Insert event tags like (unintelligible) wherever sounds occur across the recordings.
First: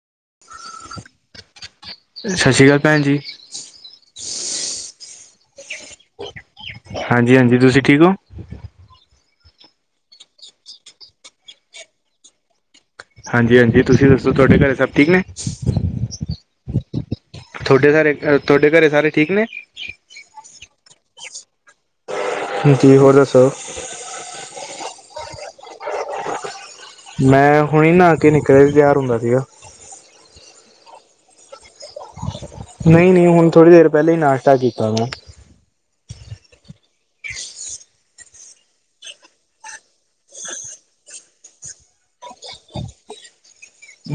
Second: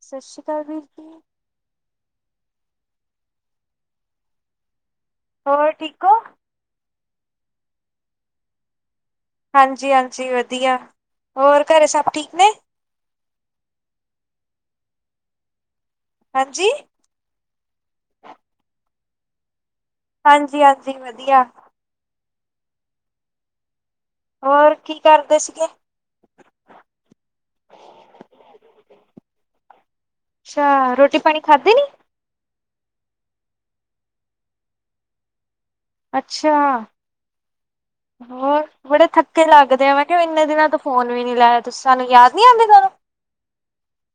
ਸਤਿ ਸ਼੍ਰੀ ਅਕਾਲ ਵੀਰ ਜੀ। ਸਤਿ ਸ਼੍ਰੀ ਅਕਾਲ ਭੈਣਜੀ। ਹੋਰ ਠੀਕ ਓ। ਹਾਂਜੀ -ਹਾਂਜੀ, ਤੁਸੀਂ ਠੀਕ ਹੋ। ਹਾਂਜੀ- ਹਾਂਜੀ ਵਧੀਆਂ, ਹੋਰ ਘਰੇਂ ਸਭ ਠੀਕ ਨੇਂ। ਹਾਂਜੀ- ਹਾਂਜੀ, ਤੁਸੀਂ ਦੱਸੋ ਤੁਹਾਡੇ ਘਰੇ ਸਭ ਠੀਕ ਨੇ। ਹਾਂਜੀ। ਤੁਹਾਡੇ ਘਰੇ- ਤੁਹਾਡੇ ਘਰੇ ਸਾਰੇ ਠੀਕ ਨੇ। ਹਾਂਜੀ -ਹਾਂਜੀ ਵਧੀਆਂ। ਜੀ ਤੁਸੀਂ ਫ਼ਿਰ ਦੱਸੋਂ। ਹੋਰ ਕੀ ਕਰਦੇ ਸੀਗੇ। ਮੈਂ ਹੁਣੇ ਨਹਾ ਕੇ ਨਿਕਲ਼ਿਆ, ਤਿਆਰ ਹੁੰਦਾਂ ਸੀਗਾ। ਅੱਛਾ ਰੋਟੀ ਪਾਣੀਂ ਖਾਂਧੀ ਨੀਂ। ਨਹੀਂ- ਨਹੀਂ ਹੁਣ ਥੋੜ੍ਹੀ ਦੇਰ ਪਹਿਲੇ ਹੀ ਨਾਸ਼ਤਾ ਕੀਤਾ ਮੈਂ। ਅੱਛਾ। ਹੋਰ ਬੜੇ ਥੱਕੇ ਲੱਗਦੇ ਆ, ਮੈਂ ਕਿਹਾ ਇੰਨੇ ਦਿਨਾਂ ਤੋਂ ਫੋਨ ਵੀ ਨੀ ਲਾਇਆ ਤੁਸੀਂ ਸਾਂਨੂੰ, ਯਾਦ ਨੀ ਆਉਂਦੀ ਤੁਹਾਂਨੂੰ।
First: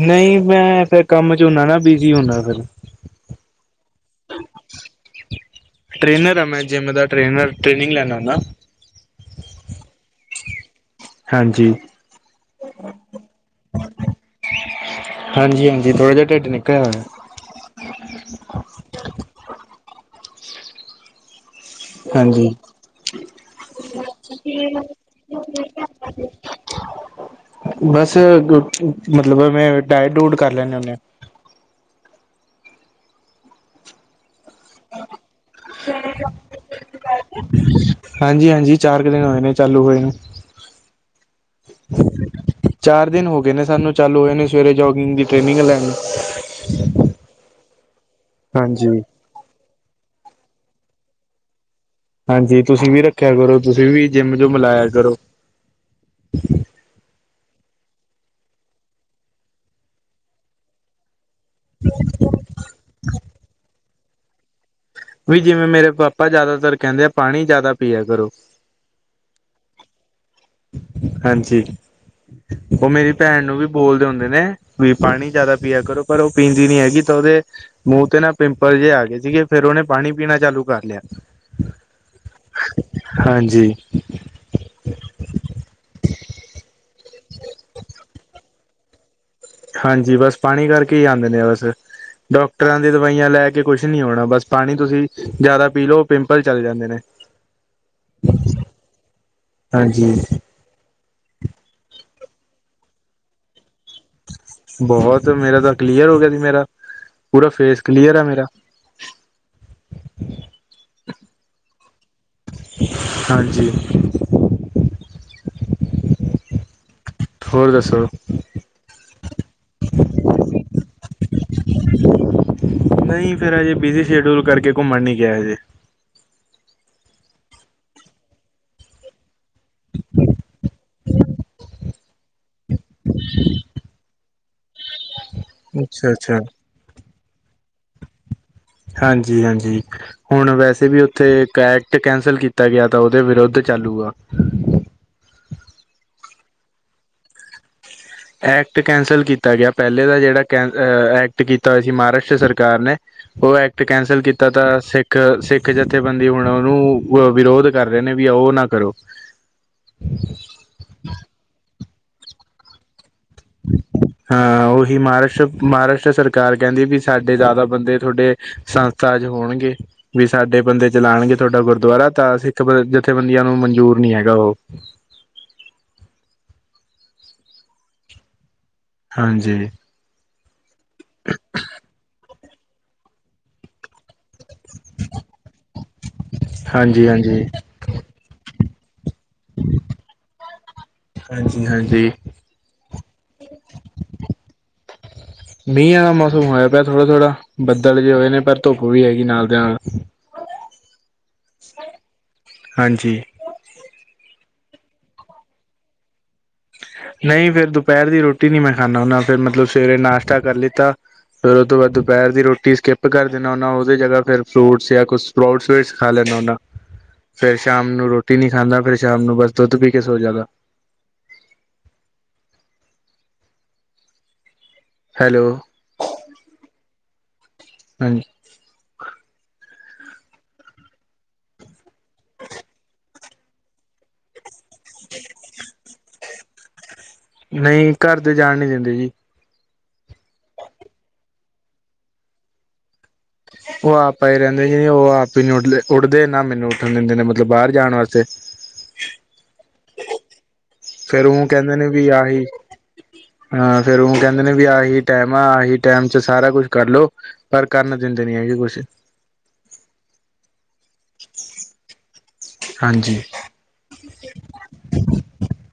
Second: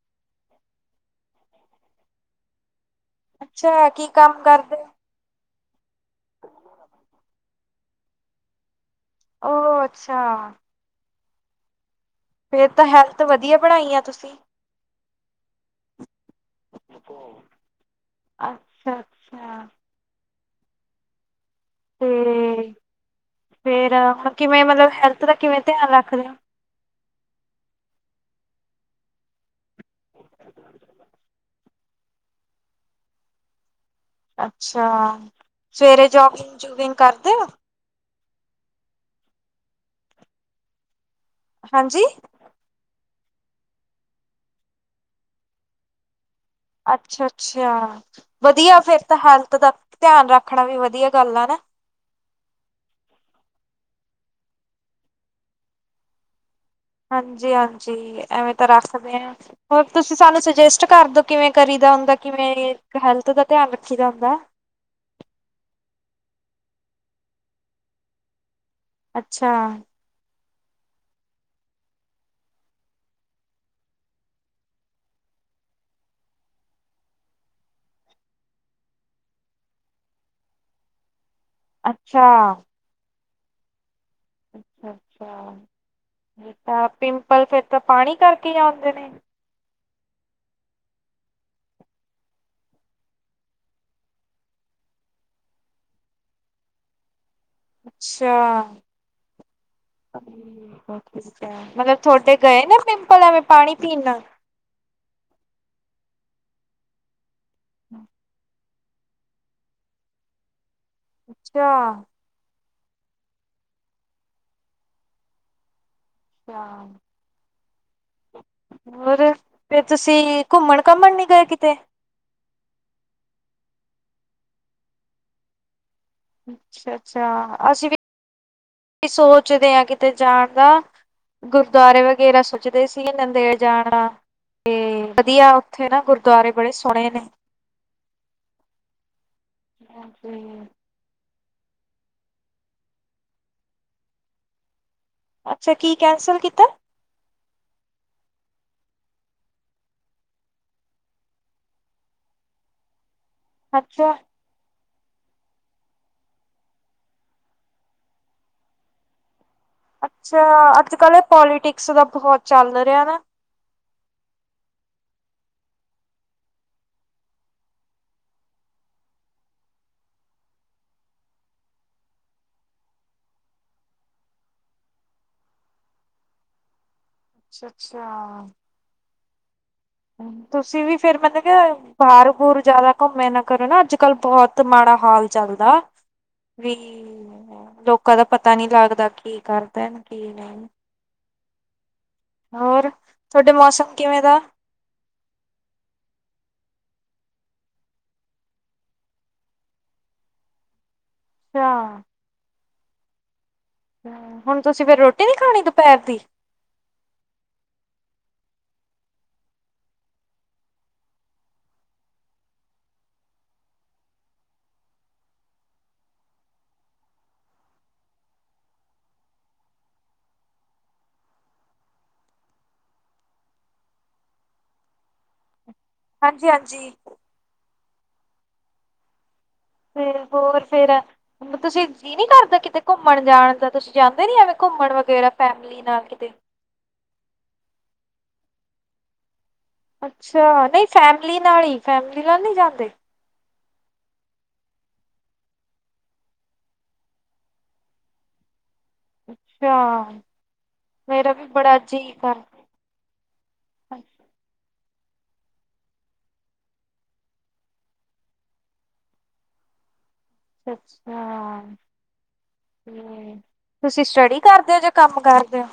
ਨਹੀਂ ਮੈਂ ਫ਼ੇਰ ਕੰਮ ਚ ਹੁੰਦਾ ਨਾ, ਬਿਜੀ ਹੁੰਦਾਂ ਫ਼ਿਰ। ਅੱਛਾ, ਕੀ ਕੰਮ ਕਰਦੇਂ। ਟਰੇਨਰ ਆ ਮੈਂ ਜਿੰਮ ਦਾ, ਟਰੇਨਰ ਟ੍ਰੇਨਿੰਗ ਲੈਨਾ ਨਾ। ਓ ਅੱਛਾ। ਹਾਂਜੀ। ਫ਼ਿਰ ਤਾਂ ਹੈਲਥ ਵਧੀਆਂ, ਬਣਾਈਂ ਆ ਤੁਸੀਂ। ਹਾਂਜੀ- ਹਾਂਜੀ ਥੋੜਾ ਜਾਂ ਢਿੱਡ ਨਿਕਲ਼ ਆਉਣਾਂ। ਅੱਛਾ। ਹਾਂਜੀ। ਤੇ ਫੇਰ ਹੁਣ ਕਿਵੇਂ ਮਤਲਬ ਹੈਲਥ ਦਾ ਕਿਵੇਂ ਧਿਆਨ ਰੱਖਦੇ ਹੋ? ਬਸ ਮੱਤਲਬ ਮੈਂ ਡੈਟ ਡੂਟ ਕਰ ਲੈਨਾਂ ਹੁੰਨਾ। ਅੱਛਾ, ਸਵੇਰੇ ਜੋਗਿੰਗ- ਜੁਗਿੰਗ ਕਰਦੇ ਔ। ਹਾਂਜੀ- ਹਾਂਜੀ, ਚਾਰ ਕੁ ਦਿਨ ਹੋਏ ਨੇ ਚਾਲੂ ਹੋਈ ਨੂੰ। ਹਾਂਜੀ। ਚਾਰ ਦਿਨ ਹੋ ਗਏ ਨੇ ਸਾਨੂੰ ਚਾਲੂ ਹੋਇਆ ਨੂੰ ਸਵੇਰੇ ਜੋਗਿੰਗ ਦੀ ਟ੍ਰੇਨਿੰਗ ਲੈਣ। ਅੱਛਾ-ਅੱਛਾ ਵਧੀਆ ਫੇਰ ਹਾਂਜੀ ਤਾਂ ਹੈਲਥ ਦਾ ਧਿਆਨ ਰੱਖਣਾ ਵੀ ਵਧੀਆ ਗੱਲ ਆ ਨਾ। ਹਾਂਜੀ ਤੁਸੀਂ ਵੀ ਰੱਖਿਆ ਕਰੋ ਤੁਸੀਂ ਵੀ ਜਿੰਮ ਜੂਮ ਲਾਇਆ ਕਰੋ। ਹਾਂਜੀ-ਹਾਂਜੀ ਐਵੇਂ ਤਾਂ ਰੱਖਦੇ ਆ ਹੋਰ ਤੁਸੀਂ ਸਾਨੂੰ ਸੁਜੈਸਟ ਕਰਦੋ। ਕਿਵੇਂ ਕਰੀ ਦਾ ਹੁੰਦਾ, ਕਿਵੇਂ ਹੈਲਥ ਦਾ ਧਿਆਨ ਰੱਖੀ ਦਾ ਹੁੰਦਾ। ਵੀ ਜਿਵੇਂ ਮੇਰੇ ਪਾਪਾ ਜਿਆਦਾਤਰ ਕਹਿੰਦੇ ਆ, ਪਾਣੀ ਜ਼ਿਆਦਾ ਪਿਆ ਕਰੋ। ਅੱਛਾ। ਹਾਂਜੀ, ਉਹ ਮੇਰੀ ਭੈਣ ਨੂੰ ਵੀ ਬੋਲਦੇ ਹੁੰਦੇ ਨੇ। ਵੀ ਪਾਣੀ ਜਿਆਦਾ ਪਿਆ ਕਰੋ, ਪਰ ਉਹ ਪੀਂਦੀ ਨੀ ਹੈਗੀ ਤਾਂ ਉਹਦੇ ਮੂੰਹ ਤੇ ਨਾ ਪਿੰਪਲ ਜਿਹੇ ਆ ਗਏ ਸੀਗੇ ਫੇਰ ਉਹਨੇ ਪਾਣੀ ਪੀਣਾ ਚਾਲੂ ਕਰ ਲਿਆ। ਅੱਛਾ। ਹਾਂਜੀ। ਅੱਛਾ-ਅੱਛਾ ਤਾਂ ਪਿੰਪਲ ਫੇਰ ਤਾਂ ਪਾਣੀ ਕਰਕੇ ਈ ਆਉਂਦੇ ਨੇ? ਹਾਂਜੀ, ਬਸ ਪਾਣੀ ਕਰਕੇ ਹੀ ਆਦੇ ਨੇ ਜ਼ਿਆਦਾਤਰ। ਡਾਕਟਰਾਂ ਦੀ ਦਵਾਈਆਂ ਲੈ ਕੇ ਕੁਛ ਨੀ ਹੋਣਾ। ਬਸ ਪਾਣੀ ਤੁਸੀਂ ਜਿਆਦਾ ਪੀ ਲਓ, ਪਿੰਪਲ ਚੱਲ ਜਾਂਦੇ ਨੇ। ਅੱਛਾ। ਹਾਂਜੀ ਠੀਕ ਐ, ਮਤਲਬ ਥੋਡੇ ਗਏ ਨੇ ਪਿੰਪਲਾ ਐਵੇ ਪਾਣੀ ਪੀਣਾ ਨਾਲ? ਬਹੁਤ ਮੇਰਾ ਤਾਂ ਕਲੀਅਰ ਹੋ ਗਿਆ ਸੀ ਮੇਰਾ ਪੂਰਾ ਫੇਸ ਕਲੀਅਰ ਆ ਮੇਰਾ। ਚਾ ਹਾਂਜੀ। ਅੱਛਾ। ਹੋਰ ਦੱਸੋ ਹੋਰ ਫੇਰ ਤੁਸੀਂ ਘੁੰਮਣ ਘਾਮਣ ਨੀ ਗਏ ਕਿਤੇ? ਨਹੀਂ ਫੇਰ ਅਜੇ ਬੀਜੀ ਸ਼ਡਿਊਲ ਕਰਕੇ ਘੁੰਮਣ ਨੀ ਗਿਆ ਹਜੇ। ਅੱਛਾ-ਅੱਛਾ, ਅਸੀਂ ਵੀ ਸੋਚਦੇ ਆ ਕਿਤੇ ਜਾਣ ਦਾ ਗੁਰਦੁਆਰੇ ਵਗੈਰਾ ਸੋ ਦੇ ਸੀ ਨਦੇੜ ਸੀ ਨੰਦੇੜ ਜਾਣਾ ਤੇ ਵਧੀਆ ਉੱਥੇ ਨਾ ਗੁਰਦੁਆਰੇ ਬੜੇ ਸੋਹਣੇ ਨੇ। ਹਾਂਜੀ-ਹਾਂਜੀ, ਹੁਣ ਵੈਸੇ ਵੀ ਉੱਥੇ ਕੈ ਟ ਕੈਂਸਲ ਕੀਤਾ ਗਿਆ ਤਾਂ ਉਹਦੇ ਵਿਰੁੱਧ ਚਾਲੂ ਆ। ਅੱਛਾ, ਕੀ ਕੈਂਸਲ ਕੀਤਾ? ਐਕਟ ਕੈਂਸਲ ਕੀਤਾ ਗਿਆ। ਪਹਿਲੇ ਦਾ ਜਿਹੜਾ ਕੈ ਐਕਟ ਕੀਤਾ ਹੋਇਆ ਸੀ ਮਹਾਰਾਸ਼ਟਰ ਸਰਕਾਰ ਨੇ। ਉਹ ਐਕਟ ਅੱਛਾ ਕੈਂਸਲ ਕੀਤ ਤਾ ਤਾਂ ਸਿੱਖ, ਸਿੱਖ ਜਥੇਬੰਦੀ ਹੁਣ ਉਹਨੂੰ ਵਿਰੋਧ ਕਰ ਰਹੇ ਨੇ ਵੀ ਓ ਨਾ ਕਰੋ। ਅੱਛਾ, ਅੱਜ-ਕੱਲ ਏਹ ਪੋਲੀਟਿਕਸ ਦਾ ਬਹੁਤ ਚੱਲ ਰਿਹਾ ਨਾ। ਹਾਂ ਉਹੀ ਮਹਾਰਾਸ਼ਟਰ, ਮਹਾਰਾਸ਼ਟਰ ਸਰਕਾਰ ਕਹਿੰਦੀ ਵੀ ਸਾਡੇ ਜ਼ਿਆਦਾ ਬੰਦੇ ਥੋਡੇ ਸੰਸਥਾ ਚ ਹੋਣਗੇ। ਵੀ ਸਾਡੇ ਬੰਦੇ ਚਲਾਣਗੇ ਤੁਹਾਡਾ ਗੁਰਦੁਆਰਾ ਤਾਂ ਸਿੱਖ ਜਥੇਬੰਦੀਆਂ ਨੂੰ ਮਨਜ਼ੂਰ ਨੀ ਹੈਗਾ ਉਹ। ਅੱਛਾ-ਅੱਛਾ। ਹਾਂਜੀ। ਤੁਸੀਂ ਵੀ ਫੇਰ ਮਤਲਬ ਕਿ ਬਾਹਰ ਬੂਰ ਜ਼ਿਆਦਾ ਘੁੰਮਿਆ ਨਾ ਕਰੋ ਨਾ ਅੱਜ-ਕੱਲ ਬਹੁ ਤ ਮਾੜਾ ਹਾਲ ਚਲਦਾ, ਵੀ ਹਾਂਜੀ ਹਾਂਜੀ ਲੋਕ ਲੋਕਾ ਦਾ ਪਤਾ ਨੀ ਲੱਗਦਾ ਕੀ ਕਰ ਦੇਣ ਕੀ ਨ‌ਈ। ਹਾਂਜੀ-ਹਾਂਜੀ। ਹੋਰ ਥੋਡੇ ਮੌਸਮ ਕਿਵੇਂ ਦਾ? ਮੀਹਾਂ ਆਲਾ ਮੌਸਮ ਹੋਇਆ ਪਿਆ ਥੋੜਾ-ਥੋੜਾ ਬੱਦਲ ਜੇ ਹੋਏ ਨੇ ਪਰ ਧੁੱਪ ਵੀ ਹੈਗੀ ਨਾਲ ਦੇ ਨਾਲ। ਅੱਛਾ। ਹਾਂਜੀ ਹੁਣ ਤੁਸੀਂ ਫੇਰ ਰੋਟੀ ਨੀ ਖਾਣੀ ਦੋਪਹਰ ਦੀ। ਨਈ ਫੇਰ ਦੁਪਹਿਰ ਦੀ ਰੋਟੀ ਨੀ ਮੈਂ ਖਾਨਾ ਹੁੰਨਾ ਫਿਰ ਮਤਲਬ ਸਵੇਰੇ ਨਾਸ਼ਤਾ ਕਰ ਲਿੱਤਾ ਫੇਰ ਉ ਤੋਂ ਬਾਦ ਦੁਪਹਿਰ ਦੀ ਰੋਟੀ ਸਕਿੱਪ ਕਰ ਦੇਣਾ ਹੁਨਾ ਉਹਦੇ ਜਗ੍ਹਾ ਫੇਰ ਫਰੂਟਸ ਯਾ ਕੁਛ ਪ੍ਰਊਡ ਸਵੀਟਸ ਖਾ ਲੈਨਾ ਹੁੰਨਾ। ਫੇਰ ਸ਼ਾਮ ਨੂੰ ਰੋਟੀ ਨੀ ਖਾਂਦਾ ਫੇਰ ਸ਼ਾਮ ਨੂੰ ਬਸ ਦੁੱਧ ਪੀ ਕੇ ਸੋ ਜਾਂਦਾ। ਹੈਲੋ ਹਾਂਜੀ-ਹਾਂਜੀ ਹਾਂਜ ਫ ਹੋਰ ਫੇਰ ਤੁਸੀਂ ਜੀਅ ਨੀ ਕਰਦਾ ਕਿਤੇ ਘੁੰਮਣ ਜਾਣ ਦਾ ਤੁਸੀਂ ਜਾਂਦੇ ਨੀ ਐਵੇਂ ਘੁੰਮਣ ਵਗੈਰਾ ਫੈਮਿਲੀ ਨਾਲ ਕਿਤੇ। ਨਈ ਘਰ ਦੇ ਜਾਣ ਨੀ ਦਿੰਦੇ ਜੀ। ਅੱਛਾ ਨਈ ਫੈਮਿਲੀ ਨਾਲ ਹੀ ਫੈਮਿਲੀ ਨਾਲ ਨੀ ਜਾਂਦੇ। ਉਹ ਆਪ ਪਏ ਰਹਿੰਦੇ ਜੇ ਉਹ ਆਪ ਹੀ ਨੀ ਉੱਠਦੇ, ਉੱਠਦੇ ਨਾ ਮੈਨੂੰ ਉੱਠਣ ਦਿੰਦੇ ਨੇ ਮਤਲਬ ਬਾਰ ਜਾਣ ਵਾਸਤੇ। ਅੱਛਾ ਫੇਰ ਮੇਰਾ ਉਹ ਵੀ ਕਹਿੰਦੇ ਬੜਾ ਨੇ ਵੀ ਜੀਅ ਕਰ ਆਹੀ ਹਾਂ ਫੇਰ ਉਹ ਕਹਿੰਦੇ ਨੇ ਵੀ ਆਹੀ ਟੈਮ ਆ ਆਹੀ ਟੈਮ ਚ ਸਾਰਾ ਕੁਛ ਕਰਲੋ ਪਰ ਕਰਨ ਦਿੰਦੇ ਨੀ ਹੈਗੇ ਕੁਛ। ਅੱਛਾ ਅੱਛਾ ਹਾਂਜੀ (unintelligible) ਤੁਸੀਂ ਸਟੱਡੀ ਕਰਦੇ ਹੋ ਜਾਂ ਕੰਮ ਕਰਦੇ ਹੋ?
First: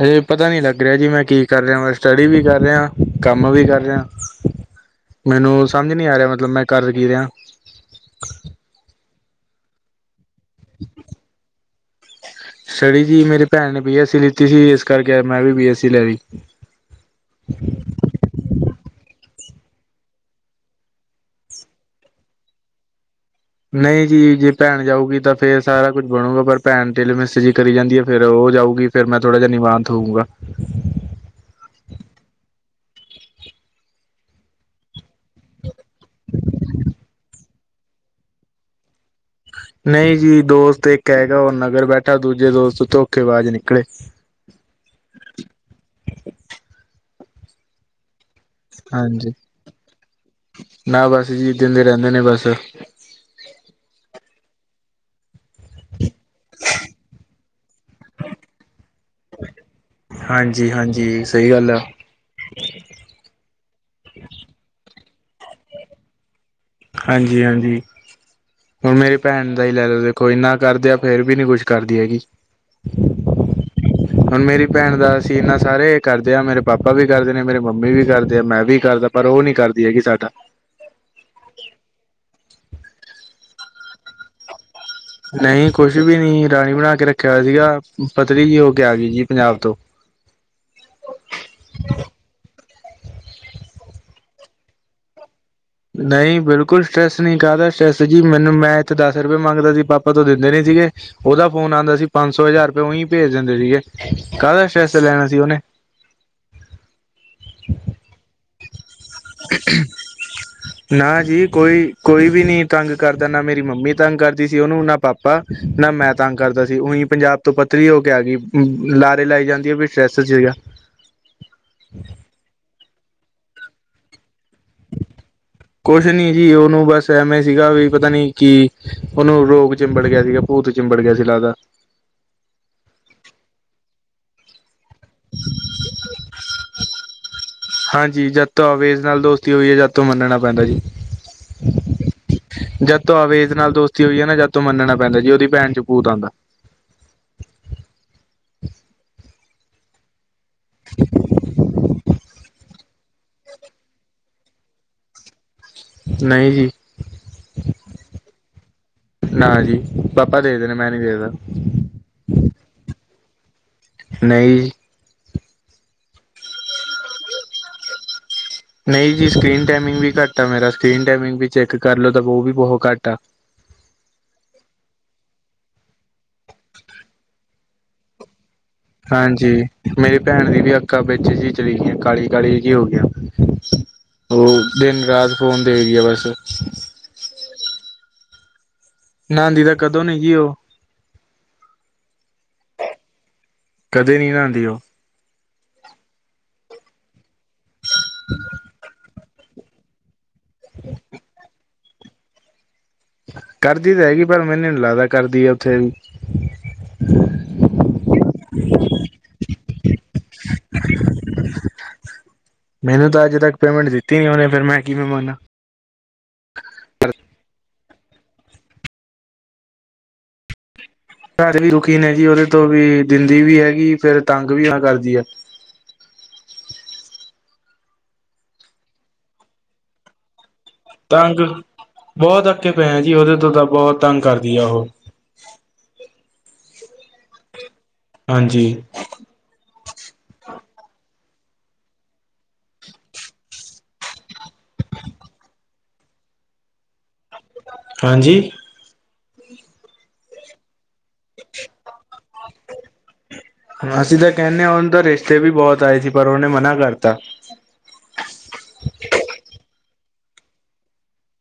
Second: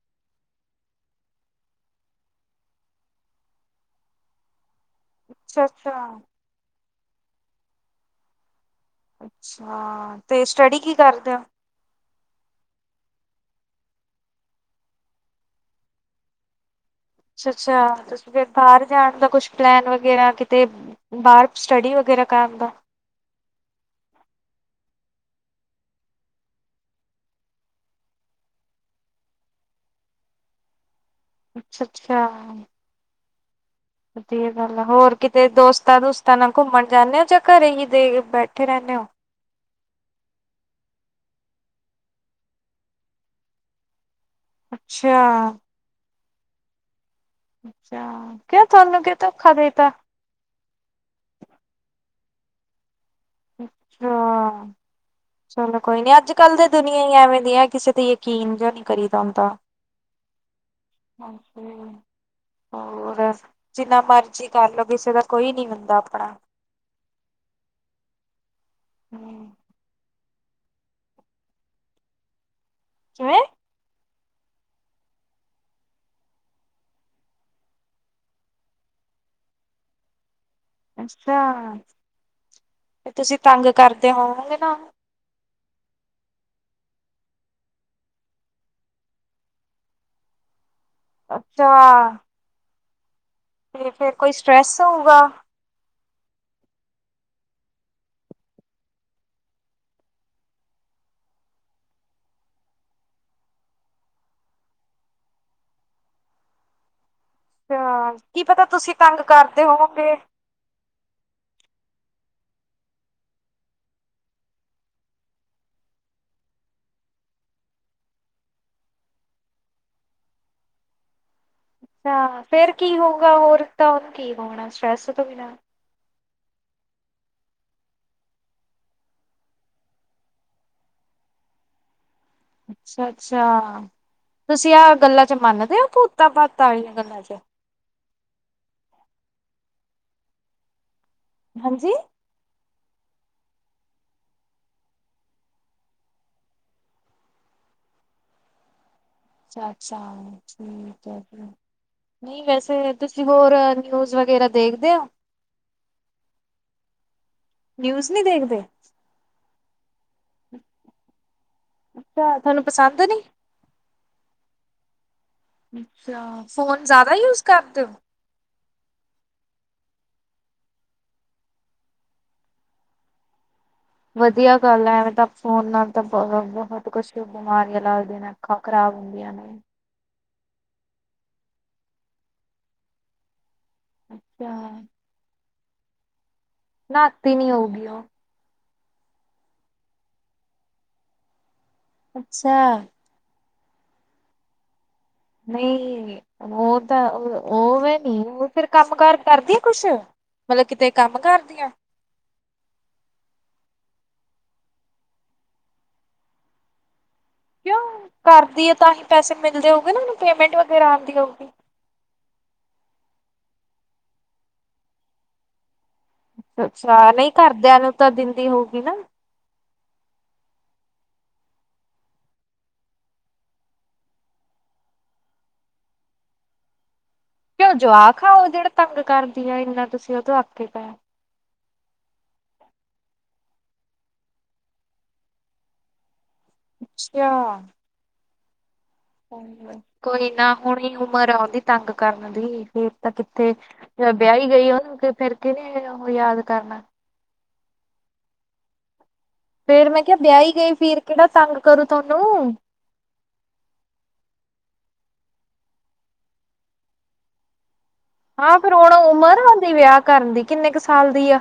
ਹਜੇ ਪਤਾ ਨੀ ਲੱਗ ਰਿਹਾ ਜੀ ਮੈਂ ਕੀ ਕਰ ਰਿਹਾ ਮ ਸਟੱਡੀ ਵੀ ਕਰ ਰਿਹਾ ਕੰਮ ਵੀ ਕਰ ਰਿਹਾ। ਅੱਛਾ ਮੈਨੂੰ ਸਮਝ ਨੀ ਆ ਅੱਛਾ ਰਿਹਾ ਮਤਲਬ ਮੈਂ ਕਰ ਕੀ ਰਿਹਾ। ਅੱਛਾ ਤੇ ਸਟੱਡੀ ਕੀ ਕਰਦੇ ਓ? ਸਟਡੀ ਜੀ ਮੇਰੀ ਭੈਣ ਨੇ ਬੀਐੱਸਸੀ ਲਿੱਤੀ ਸੀ ਇਸ ਕਰਕੇ ਮੈਂ ਵੀ ਬੀਐੱਸਸੀ ਲੈ ਲੀ। ਅੱਛਾ-ਅੱਛਾ ਤੁਸੀਂ ਫੇਰ ਬਾਰ ਜਾਣ ਦਾ ਕੁਛ ਪਲੈਨ ਵਗੈਰਾ ਕਿਤੇ ਬਾਹਰ ਸਟੱਡੀ ਵਗੈਰਾ ਕ ਦਾ। ਨਹੀਂ ਜੀ ਜੇ ਭੈਣ ਜਾਊਗੀ ਤਾਂ ਫੇਰ ਸਾਰਾ ਕੁੱਝ ਬਣੂਗਾ ਪਰ ਭੈਣ ਤਿਲ ਮਿਸ ਜੀ ਕਰੀ ਜਾਂਦੀ ਹੈ ਫੇਰ ਉਹ ਜਾਊਗੀ ਫਿਰ ਮੈਂ ਥੋੜਾ ਜਾ ਨੀਵਾਂਤ ਹੋਊਗਾ। ਅੱਛਾ-ਅੱਛਾ ਵਧੀਆ ਗੱਲ ਆ ਹੋਰ ਕਿਤੇ ਦੋਸਤਾ-ਦੂਸਤਾ ਨਾਲ ਘੁੰਮਣ ਜਾਂਦੇ ਹੋ ਜਾਂ ਘਰੇ ਹੀ ਦੇ ਬੈਠੇ ਰਹਿੰਦੇ ਹੋ। ਨਈ ਜੀ ਦੋਸਤ ਇੱਕ ਹੈਗਾ ਉਹ ਨਗਰ ਬੈਠਾ ਦੂਜੇ ਦੋਸਤ ਧੋਖੇ ਬਾਜ਼ ਨਿਕਲੇ। ਅੱਛਾ ਅੱਛਾ, ਕਿਉ ਤੁਹਾਨੂੰ ਕੀ ਹਾਂਜੀ ਧੋਖਾ ਦੇਤਾ? ਨਾ ਬਸ ਜੀ (unintelligible) ਰਹਿੰਦੇ ਨੇ ਬਸ। ਅੱਛਾ, ਚਲੋ ਕੋਈ ਨੀ ਅੱਜ ਕੱਲ ਦੀ ਦੁਨੀਆਂ ਹੀ ਐਵੇਂ ਦੀ ਹੈ ਕਿਸੇ ਤੇ ਯਕੀਨ ਜਿਹਾ ਨੀ ਕਰੀਦਾ ਹੁੰਦਾ। ਹਾਂਜੀ ਹਾਂਜ ਓਕੇ। ਹੋਰ ਜਿੰਨਾ ਮਰਜੀ ਕਰਲੋ ਕਿਸੇ ਦਾ ਕੋਈ ਨੀ ਹੁੰਦਾ ਆਪਣਾ। ਹਾਂਜੀ-ਹਾਂਜੀ ਹੁਣ ਮੇਰੀ ਹੂੰ ਭੈਣ ਦਾ ਹੀ ਲੈ ਲੋ ਦੇਖੋ ਇੰਨਾ ਕਰਦੇ ਆ ਫੇਰ ਵੀ ਨੀ ਕੁਛ ਕਰਦੀ ਹੈਗੀ। ਕਿਵੇਂ? ਹੁਣ ਮੇਰੀ ਭੈਣ ਦਾ ਅਸੀਂ ਇਨਾਂ ਸਾਰੇ ਕਰਦੇ ਆ ਮੇਰੇ ਪਾਪਾ ਵੀ ਕਰਦੇ ਨੇ ਮੇਰੇ ਮੰਮੀ ਵੀ ਕਰਦੇ ਆ ਮੈਂ ਵੀ ਕਰਦਾ। ਪਰ ਓ ਨੀ ਕਰਦੀ ਹੈਗੀ ਸਾਡਾ। ਅੱਛਾ 'ਤੇ ਤੁਸੀਂ ਤੰਗ ਕਰਦੇ ਹੋਵੋਗੇ ਨਾ ਉਨੂੰ। ਨਹੀਂ ਕੁਛ ਵੀ ਨੀ ਰਾਣੀ ਬਣਾ ਕੇ ਰੱਖਿਆ ਹੋਇਆ ਸੀਗਾ ਪਤਰੀ ਜੀ ਹੋ ਕੇ ਆਗੀ ਜੀ ਪੰਜਾਬ ਤੋਂ। ਅੱਚਾ! 'ਤੇ ਫਿਰ ਕੋਈ ਸਟਰੈਸ ਹੋਊਗਾ? ਨਈ ਬਿਲਕੁੱਲ ਸਟਰੈਸ ਨੀ ਕਾਹਦਾ ਸਟਰੈੱਸ ਜੀ ਮੈਨੂੰ ਮੈਂ ਇੱਥੋ ਦਸ ਰੁਪਏ ਮੰਗਦਾ ਸੀ ਪਾਪਾ ਤੋਂ ਦਿੰਦੇ ਨੀ ਸੀਗੇ ਉਦਾ ਫੋਨ ਆਂਦਾ ਸੀ ਪੰਜ ਸੌ, ਹਜ਼ਾਰ ਰੁਪਏ ਉਈ ਭੇਜ ਦਿੰਦੇ ਸੀਗੇ। ਕਾਦਾ ਸਟ੍ਰੈੱਸ ਲੈਣਾ ਸੀ ਉਨੇ। ਕੀ ਪਤਾ ਤੁਸੀਂ ਤੰਗ ਕਰਦੇ ਹੋਵੋਗੇ? ਨਾ ਜੀ ਕੋਈ, ਕੋਈ ਵੀ ਨੀ ਤੰਗ ਕਰਦਾ ਨਾ ਮੇਰੀ ਮੰਮੀ ਤੰਗ ਕਰਦੀ ਸੀ, ਉਨੂੰ ਨਾ ਪਾ ਪਾ ਨਾ ਮੈਂ ਤੰਗ ਕਰਦਾ ਸੀ ਉਈ ਪੰਜਾਬ ਤੋਂ ਪੱਤਰੀ ਹੋ ਕੇ ਆ ਗਈ ਲਾਰੇ ਲਾਈ ਜਾਂਦੀ ਐ ਵੀ ਸਟ੍ਰੈੱਸ 'ਚ ਹੋਈ ਆ। ਆ ਫੇਰ ਕੀ ਹੋਊਗਾ ਹੋਰ ਤਾਂ ਉਨੂੰ ਕੀ ਹੋਣਾ ਸਟਰੈੱਸ ਤੋਂ ਬਿਨਾਂ। ਕੁਛ ਨੀ ਜੀ ਉਨੂੰ ਬਸ ਐਵੇਂ ਸੀਗਾ ਵੀ ਪਤਾ ਨੀ ਕਿ ਉਨੂੰ ਰੋਗ ਚਿੰਬੜ ਗਿਆ ਸੀਗਾ ਭੂਤ ਚਿੰਬੜ ਗਿਆ ਸੀ ਲੱਗਦਾ। ਅੱਛਾ-ਅੱਛਾ ਤੁਸੀਂ ਆ ਗੱਲਾਂ 'ਚ ਮੰਨਦੇ ਓ ਭੂਤਾਂ ਪਾਤਾਂ ਆਲੀਆਂ ਗੱਲਾਂ 'ਚ? ਹਾਂਜੀ ਜਦ ਤੋਂ ਆਵੇਜ਼ ਨਾਲ ਦੋਸਤੀ ਹੋਈ ਆ ਜਦ ਤੋਂ ਮੰਨਣਾ ਪੈਂਦਾ ਜੀ। ਹਾਂਜੀ। ਜਦ ਤੋਂ ਆਵੇਜ਼ ਨਾਲ ਦੋਸਤੀ ਹੋਈ ਆ ਨਾ ਜਦ ਤੋਂ ਮੰਨਣਾ ਪੈਂਦਾ ਜੀ ਉਦੀ ਭੈਣ 'ਚ ਭੂਤ ਆਂਦਾ। ਅੱਛਾ-ਅੱਛਾ ਠੀਕ ਐ, ਨਈ ਵੈਸੇ ਤੁਸੀਂ ਹੋਰ ਨਿਊਜ਼ ਵਗੈਰਾ ਦੇਖਦੇ ਆ? ਨਈ ਜੀ। ਨਿਊਜ਼ ਨੀ ਦੇਖਦੇ? ਨਾ ਜੀ ਪਾਪਾ ਦੇਖਦੇ ਨੇ ਮੈਂ ਨੀ ਦੇਖਦਾ। ਕਿਉਂ ਥੋਨੂੰ ਪਸੰਦ ਨੀ? ਨਈ ਜੀ। ਅੱਛਾ ਫੋਨ ਜ਼ਿਆਦਾ ਯੂਜ ਕਰਦੇ? ਨਈ ਜੀ ਸਕਰੀਨ ਟਾਈਮਿੰਗ ਵੀ ਘੱਟ ਆ ਮੇਰਾ, ਸਕਰੀਨ ਟਾਈਮਿੰਗ ਵੀ ਚੈੱਕ ਕਰ ਲੋ ਤਾਂ ਓ ਵੀ ਬਹੁ ਘੱਟ ਆ। ਵਧੀਆ ਗੱਲ ਆ ਐਵੇ ਤਾਂ ਫੋਨ ਨਾਲ ਤਾਂ ਬ ਬਹੁਤ ਕੁਛ ਬਿਮਾਰੀਆਂ ਲੱਗਦੇਅ ਨੇ। ਖਾ ਖਰਾਬ ਹਾਂਜੀ ਮੇਰੀ ਭੈਣ ਦੀ ਵੀ ਅੱਖਾਂ ਵਿੱਚ ਜੀ ਚਲੀ ਗੀਆ ਕਾਲੀ-ਕਾਲੀ ਜੀ ਹੋ ਗੀਆ। ਓ ਅੱਛਾ। ਦਿਨ-ਰਾਤ ਫੋਨ ਦੇਖ ਦੀ ਆ ਬਸ। ਨਾਤੀ ਨੀ ਉਗੀਓ। ਨਾਂਦੀ ਤਾਂ ਕਦੋਂ ਨੀ ਜੀ ਓ। ਅੱਛਾ। ਕਦੇ ਨੀ ਨਾਂ ਦੀ ਓ। ਨਈ ਹੋ ਤਾਂ ਉਵੇ ਨੀ ਓ ਫੇਰ ਕੰਮ ਕਾਰ ਕਰਦੀ ਆ ਕੁਛ? ਮਤਲ ਕਿਤੇ ਕੰਮ ਕਰਦੀ ਆ? ਕਰਦੀ ਤਾਂ ਹੈਗੀ ਪਰ ਮੈਨੇ ਨੀ ਲੱਗਦਾ ਕਰਦੀ ਆ ਉੱਥੇ। ਕਿਉਂ ਕਰਦੀ ਆ ਤਾਂ ਹੀ ਪੈਸੇ ਮਿਲਦੇ ਹੋਗੇ ਨਾ ਉਨੂੰ ਪੇਮੈਂਟ ਵਗੈਰਾ ਆਂਦੀ ਹੋਊਗੀ? ਮੈਨੂੰ ਤਾਂ ਅੱਜ ਤੱਕ ਪੇਮੈਂਟ ਦਿੱਤੀ ਨੀ ਉਨੇ ਫਿਰ ਮੈਂ ਕਿਵੇਂ ਮੰਨਾ। ਅੱਛਾ ਨਈ ਘਰਦਿਆਂ ਨੂੰ ਤਾਂ ਦਿੰਦੀ ਹੋਊਗੀ ਨਾ? ਘਰ ਵੀ ਦੁੱਖੀ ਨੇ ਜੀ ਓਦੇ ਤੋਂ ਵੀ ਦਿੰਦੀ ਵੀ ਹੈਗੀ ਫੇਰ ਤੰਗ ਵੀ ਹਾ ਕਰਦੀ ਆ। ਕਿਓ ਜਵਾਕ ਆ ਓ ਜਿਹੜਾ ਤੰਗ ਕਰਦੀ ਆ ਐਨਾ ਤੁਸੀਂ ਉਦੋਂ ਅੱਕੇ ਪੇ ਓ। ਤੰਗ, ਬੋਤ ਅੱਕੇ ਪੇ ਆ ਜੀ ਉਦੇ ਤੋਂ ਤਾਂ ਬੋਹ ਤੰਗ ਕਰਦੀ ਆ ਉਹ। ਅੱਛਾ। ਹਾਂਜੀ। ਕੋਈ ਨਾ ਹੁਣੀ ਉਮਰ ਓਦੀ ਤੰਗ ਕਰਨ ਦੀ ਫਿਰ ਤਾਂ ਕਿੱਥੇ ਜੇ ਵਿਆਈ ਗਈ ਉਨੂੰ ਫੇਰ ਕਿਨੇ ਉਹ ਯਾਦ ਕਰਨਾ। ਹਾਂਜੀ। ਫੇਰ ਮੈਂ ਕੇਆ ਬਿਆਈ ਗਈ ਫੇਰ ਕੇੜਾ ਤੰਗ ਕਰੂ ਤੁਆਨੂੰ ਅਸੀਂ ਤਾਂ ਕੈਂਨੇ ਆ ਓਨ ਤਾਂ ਰਿਸ਼ਤੇ ਵੀ ਬਹੁਤ ਆਏ ਸੀ ਪਰ ਉਨੇ ਮਨਾ ਕਰਤਾ ਆ ਫਿਰ ਹੁਣ ਉਮਰ ਆ ਓਂਦੀ ਵਿਆਹ ਕਰਨ ਦੀ ਕਿੰਨੇ ਕੁ ਸਾਲ ਦੀ ਆ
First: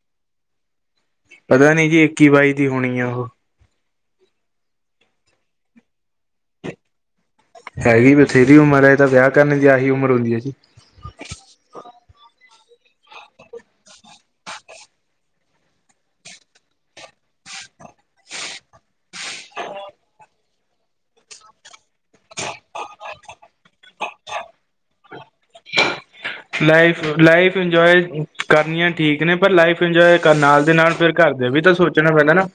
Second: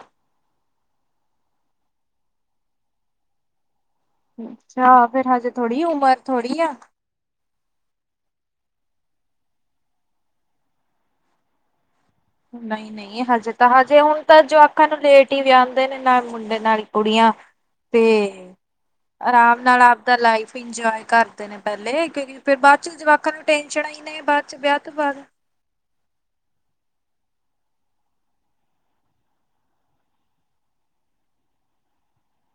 ਪਤਾ ਨੀ ਜੀ ਇੱਕੀ ਬਾਈ ਦੀ ਹੋਣੀ ਆ ਓ ਅੱਛਾ ਫੇਰ ਹਜੇ ਥੋੜੀ ਉਮਰ ਥੋੜੀ ਆ ਹੈਗੀ ਬਥੇਰੀ ਉਮਰ ਐ ਤਾਂ ਵਿਆਹ ਕਰਨ ਦੀ ਆਹੀ ਉਮਰ ਹੁੰਦੀ ਹੈ ਜੀ ਨਹੀਂ -ਨਹੀਂ ਹਜੇ ਤਾਂ ਹਜੇ ਹੁਣ ਤਾਂ ਜਵਾਕਾ ਨੂੰ ਲੇਟ ਹੀ ਵੇਆਂਦੇ ਨੇ ਨਾ- ਮੁੰਡੇ ਨਾਲ ਕੁੜੀਆਂ ਤੇ ਆਰਾਮ ਨਾਲ ਆਪਦਾ ਲਾਈਫ ਹੀ ਇੰਜੋਏ ਕਰਦੇ ਨੇ ਪੈਂਲੇ ਕਿਉਂਕਿ ਫਿਰ ਬਾਅਚ ਚ ਜਵਾਕਾਂ ਨੂੰ ਟੇਨਸ਼ਨ ਆ ਹੀ ਨੇ ਬਾ ਚ ਵਿਆਹ ਤੋਂ ਬਾਅਦ। ਲਾਈਫ -ਲਾਈਫ ਇੰਜੋਏ ਕਰਨੀ ਆਂ ਠੀਕ ਏ ਪਰ ਲਾਈਫ ਇੰਜੋਏ ਕਰਨ ਨਾਲ ਦੇ ਨਾਲ ਫਿਰ ਘਰ ਦੇ ਵੀ ਤਾਂ ਸੋਚ ਸੋਚਣਾ ਪੈਂਦਾ ਨਾ,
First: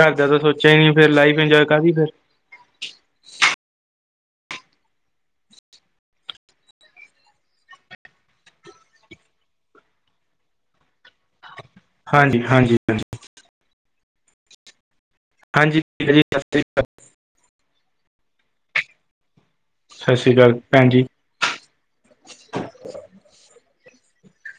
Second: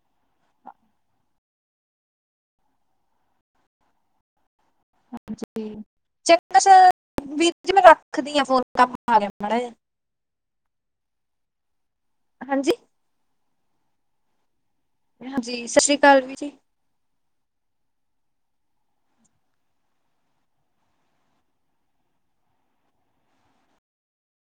ਘਰ ਦਾ ਤਾਂ ਸੋਚਿਆ ਹੀ ਨ ਫੇਰ ਲਾਈਫ ਇੰਜੋਏ ਕਾਦੀ ਫੇਰ। ਆਜੀ ਚੰਗਾ ਸਰ ਫੋਨ ਵਿੱਚ ਰੱਖ ਕੰਮ ਆਈ ਮਾੜਾ ਜਾ ਹਾਂਜੀ ਹਾਂਜੀ ਹਾਂਜੀ ਸਤਿ ਹਾਂਜੀ ਸ਼੍ਰੀ ਅਕਾਲ (unintelligible) (inaudible) ਵੀਰ ਸੱਤ ਜੀ ਸ੍ਰੀ ਅਕਾਲ ਜੀ ਕਾਲ ਭੈਣ ਜੀ।